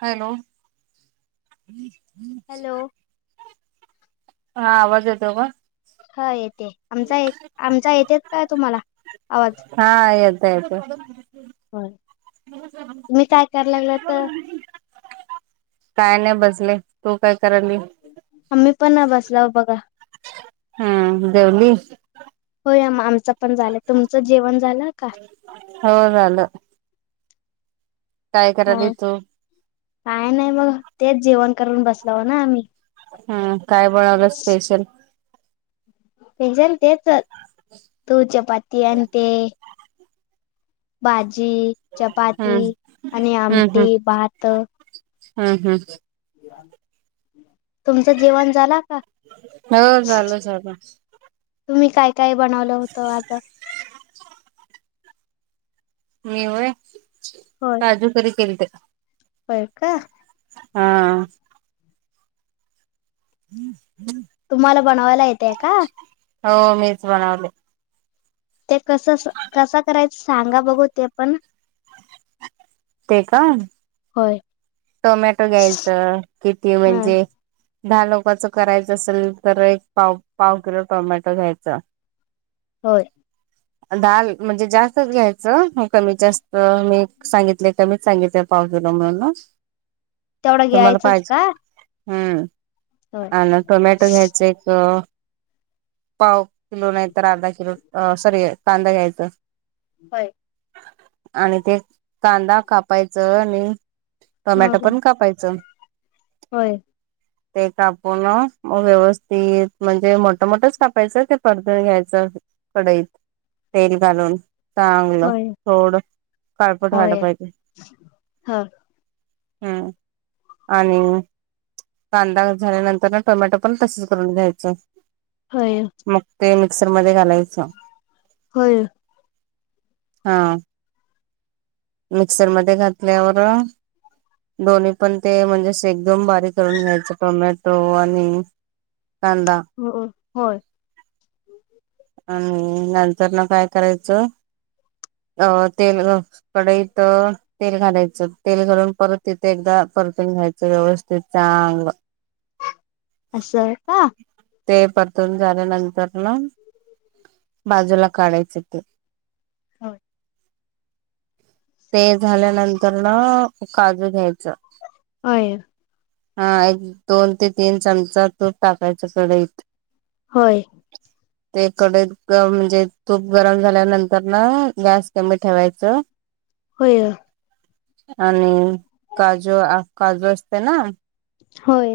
Hello. हम्म हम्म hello हा आवाज येतो का हा येते आमचा आमचा येतेेत काय तुम्हाला आवाज हा येतयेत होु्ी काय कराय लागलं तर काय नाही बसले तू काय कल आम्मी पण ना बसला बघा हम देवली हो आ आमचं पण झालं तुमचं जेवण झालं का हो झाल काय करायल हो य तो काय नाही बग तेच जेवण करून बसलाव ना आम्ही हम्म काय बनवलं स्पेशल स्पेशल तेच तू चपाती आण ते भाजी चपाती हम्म आणि हम्म आमटी हम्म भात हम्म हम्म तुमचं जेवण झाला का? हो झालं झालं तुम्ही काय काय बनवलं होतं आता? मी होय होय काजू करी केल ते होय का हा हम्म हम्म तुम्हाला बनवायला येतय का? हो मीच बनवले. ते कसं कसं करायचं सांगा बघू ते पण ते का होय टोमॅटो घ्यायचं किती हा म्हणजे दहा लोकांचं करायचं असेल तर एक पाव पाव किलो टोमॅटो घ्यायचा होय डाल म्हणजे जास्तच घ्यायचं कमीत जास्त मी सांगितले कमीच सांगितले. पाऊसाच म तेवढा तुम्हाला घ्यायचंच का पाहिजे हम्म होय आणि टोमॅटो घ्यायच एक पाव किलो नाही तर अर्धा किलो सॉरी कांदा घ्यायचं. होय आणि ते कांदा कापायच आणि टोमॅटो मग पण कापायचं. होय ते कापून व्यवस्थित म्हणजे मोठं मोठंच कापायचं ते परतून घ्यायचं. कढईत तेल घालून. चांगलं होय थोडं काळपट व्हायला पाहिजे. हा हम्म आणि कांदा झाल्यानंतर ना टोमॅटो पण तसेच करून घ्यायचे. होय मग ते मिक्सरमध्ये घालायचं. होय हा मिक्सर मध्ये घातल्यावर दोन्ही पण ते म्हणजे एकदम बारीक करून घ्यायचे टोमॅटो आणि कांदा हो होय आणि नंतर न काय करायचं अ तेल कडे इथं तेल घालायचं तेल घालून परत तिथे एकदा परतून घ्यायचं व्यवस्थित चांगलं. असंय का ते परतून झाल्या नंतरला बाजूला काढायचं ते होय ते झाल्यानंतर ना काजू घ्यायचं. होय हा एक दोन ते तीन चमचा तूप टाकायचं कढईत होय ते कढईत म्हणजे तूप गरम झाल्यानंतर ना गॅस कमी ठेवायचं. हो आणि काजू काजू असते ना होय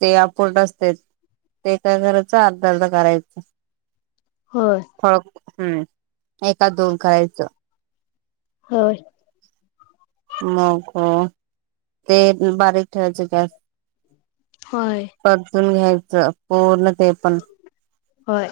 ते आपूर्ण असते ते काय करायचं अर्धा अर्धा करायचा हो फळक हम्म एका दोन करायचं होय मगो ते बारीक ठेवायचें का होय परतून घ्यायचं पूर्ण ते प होय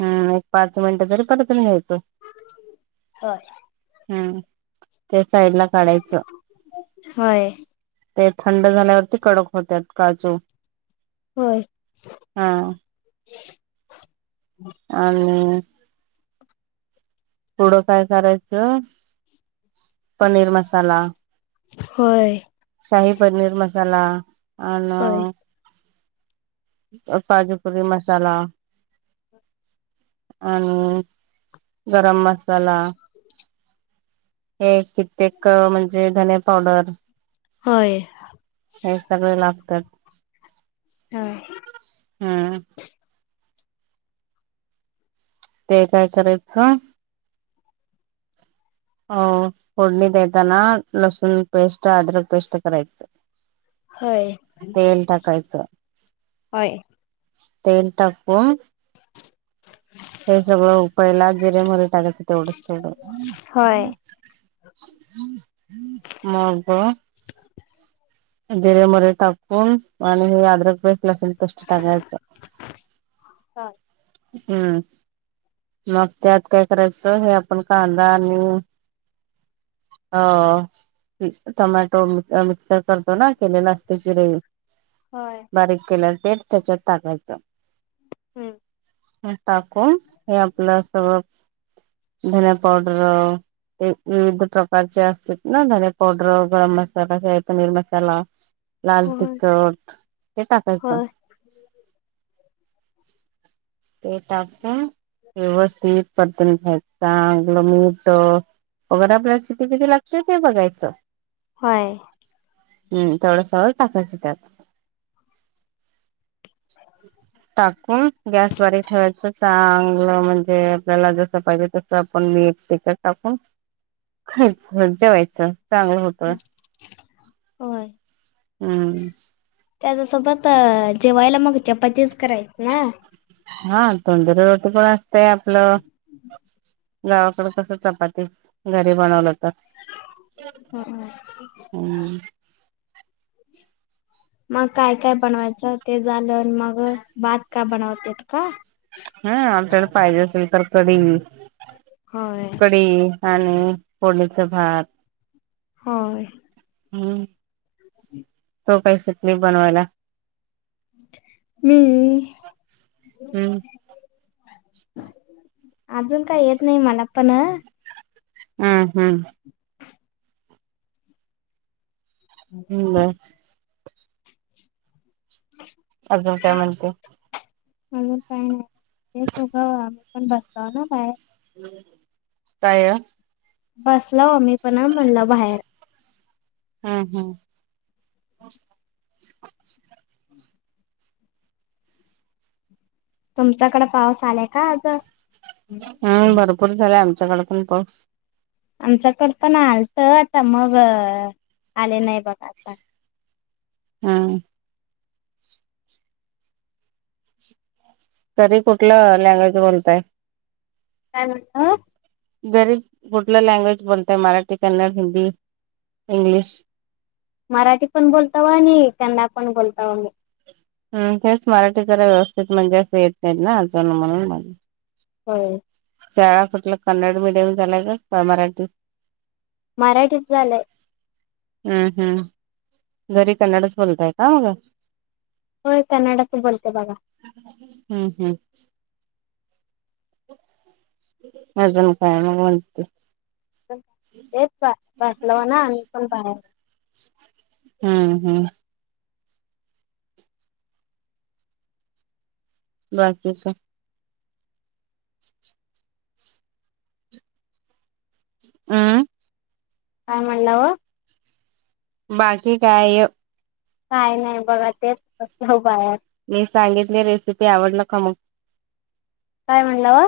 हम् एक पाच मिनटं तरी परत घेतो हो हम्म त्या साईड ला काढायचं होय ते थंड झाल्यावरती कडक होतात काजू हो हा आणि पुढं काय करायचं पनीर मसाला होय शाही पनीर मसाला आणि होय पाजुकरी मसाला आणि गरम मसाला हे कित्येक म्हणजे धने पावडर होय हे सगळे लागतात हा हम ते काय करायचं हो फोडणी देताना लसुन पेस्ट अद्रक पेस्ट करराय होय टाकायचं होय तेल टाकून हे सगळं उपायला जिरे मोहरी टाकयतं तेवढच थोडं मग जिऱ्या मोहरे टाकून आणि हे अद्रक पेस्ट लागेल [unintelligible] कष्टताकायच [unintelligible] हम्म मग त्यात काय करायचं हे आपण कांदा आणि हो टोमॅटो मिक्सर करतो ना केलेला असते कि रेवी बारीक केल्यावर ते त्याच्यात टाकायचं हम्म टाकून हे आपलं सगळ धने पावडर ते विविध प्रकारचे असते ना धने पावडर गरम मसाला ज [unintelligible] पनीर मसाला ह [inaudible] लाल तिखट हे टाकायचं ह [inaudible] [inaudible] ते टाकत व्यवस्थित पद्धन्याय चांगलं मोठ वगर आपल्याला किती किती लागते आहे बघायचं वय हम् तेथवढं [unintelligible] सरळ टायच त्यात ह [inaudible] टाकून गॅसवारी ठेवायच चांगलं म्हणजे आपल्याला जस पाहिजे तस आपण मी एके टाकून खायच जेवायचं चांगलं होत होय हम्म त्याच्यासोबत जेवायला मग चपातीच करायच ना हा तोंदुरी रोटी पण असतेय आपलं गावाकडे कस चपाती घरी बनवलं तर हम [inaudible] हम् मग काय काय बनवायचं ते झालं मग भात का बनवते येत का हा आपल्याला पाहिजे असेल तर कढी होय कढी आणि फोडणीचा भात होय हम् [inaudible] त काही शट [unintelligible] नाही बनवायला मी हम्म अजून काय येत नाही मला पण हम् हम्म हम् ह [inaudible] अजून काय म्हणजे म्हजून [unintelligible] काय नाही तेचघं आम्ही पण बसत ना बाहेर काय बसल मी पण म्हणलं बाहेर. हम् हम्. तुमच्याकडे पाऊस आलाय का आ? हम् भरपूर झाले आमच्याकडे पण पाऊस आमच्याकड पण आलत आता मग आले नाही बघ आता हा तरी कुठलं लँग्वेज बोलताय काय म्ह [unintelligible] घरी कुठला लँग्वेज बोलतय मराठी कन्नड हिंदी इंग्लिश मराठी पण बोलतावा आणि कन्ड पण बोलताव मी. ह तेच मराठी जरा व्यवस्थित म्हणजे असं येत नाहीत ना अजून म्हणून. हो शाळा कुठल्या कन्नड मीडियम झालाय का मराठी. मराठीत झालंय. हम् हम्म जरी कन्नडच बोलताय का मगं. होय कन्नडच बोलते बघा. हम्म हम्म अजण काय मग म्हणते तेच भासलावा ना आणि्ही पण बाहेर. हम्म हम्म. बाकीकीच हम काय म्हणलावर बाकी काय? काय नाही बघा तेच बाया. मी सांगितली रेसिपी आवडल का मग? काय म्हणला वा.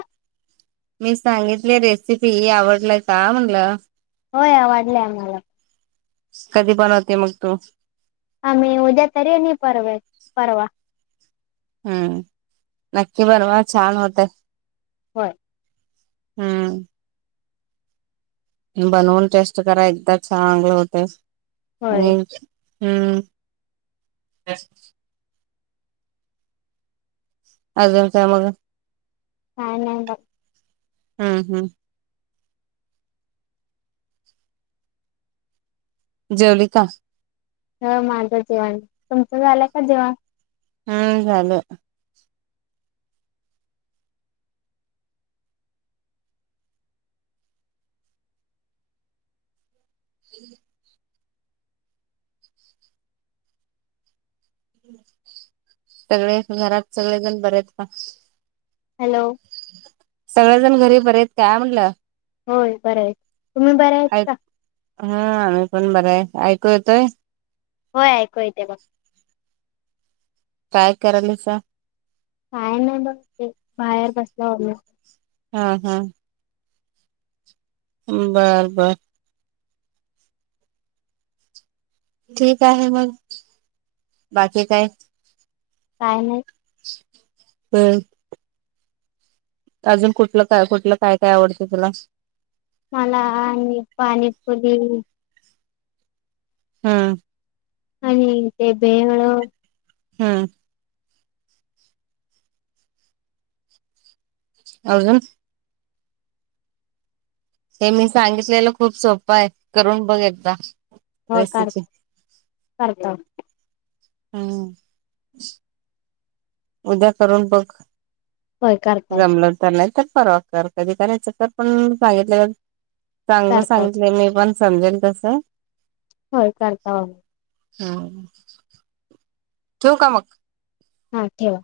मी सांगितली रेसिपी आवडल का म्हणल? होय आ वाढले आम्हाला. कधी बनवते मग तू? आम्ही उद्या तरी आणि परवा, परवा. हम्म नक्की बनवा छान होत. होय. हम्म. बनवून टेस्ट करा एकदा चांगले होते आणि होय हम्म. अजून का मग. काय नाही ब. हम्म, हम्म. जेवली का? ह माझं जेवण. तुमचं झालंय का जेवण? हम्म झाल. ह. [unintelligible] सगळे घरात सगळेजण बरे आहेत का? हॅलो. सगळेजण घरी बरेत काय म्हटलं? होय बर हाय, तुम्ही बर आहेत ऐक का? हा आम्ही पण बर आहे. ऐकू येतेय? होय ऐकू येते बघ. काय करायलिसा? काय नाही बघ ते बाहेर बसलीया आवरुन. हा, हा. बर, बर. ठीक आहे मग बाकी काय. काय नाही. बर. अजून कुठलं काय, कुठलं काय, काय आवडते तुला? मला आणि पाणीपुरी हम्म. आणि ते भेळ. हम्म. अजून. हे मी सांगितलेलं खूप सोप आहे करून बघ एकदा. हो करत, रेसिपी करतो ह. हम्म. उद्या करून बघ. होय करता जमलं तर नाही तर परवा कर कधी करायचं तर पण सांगितलेल चांगलं करता सांगितलंय मी पण समजेल तसं. होय करता हो. हम्म, ठेऊ का मग? हा ठेवा.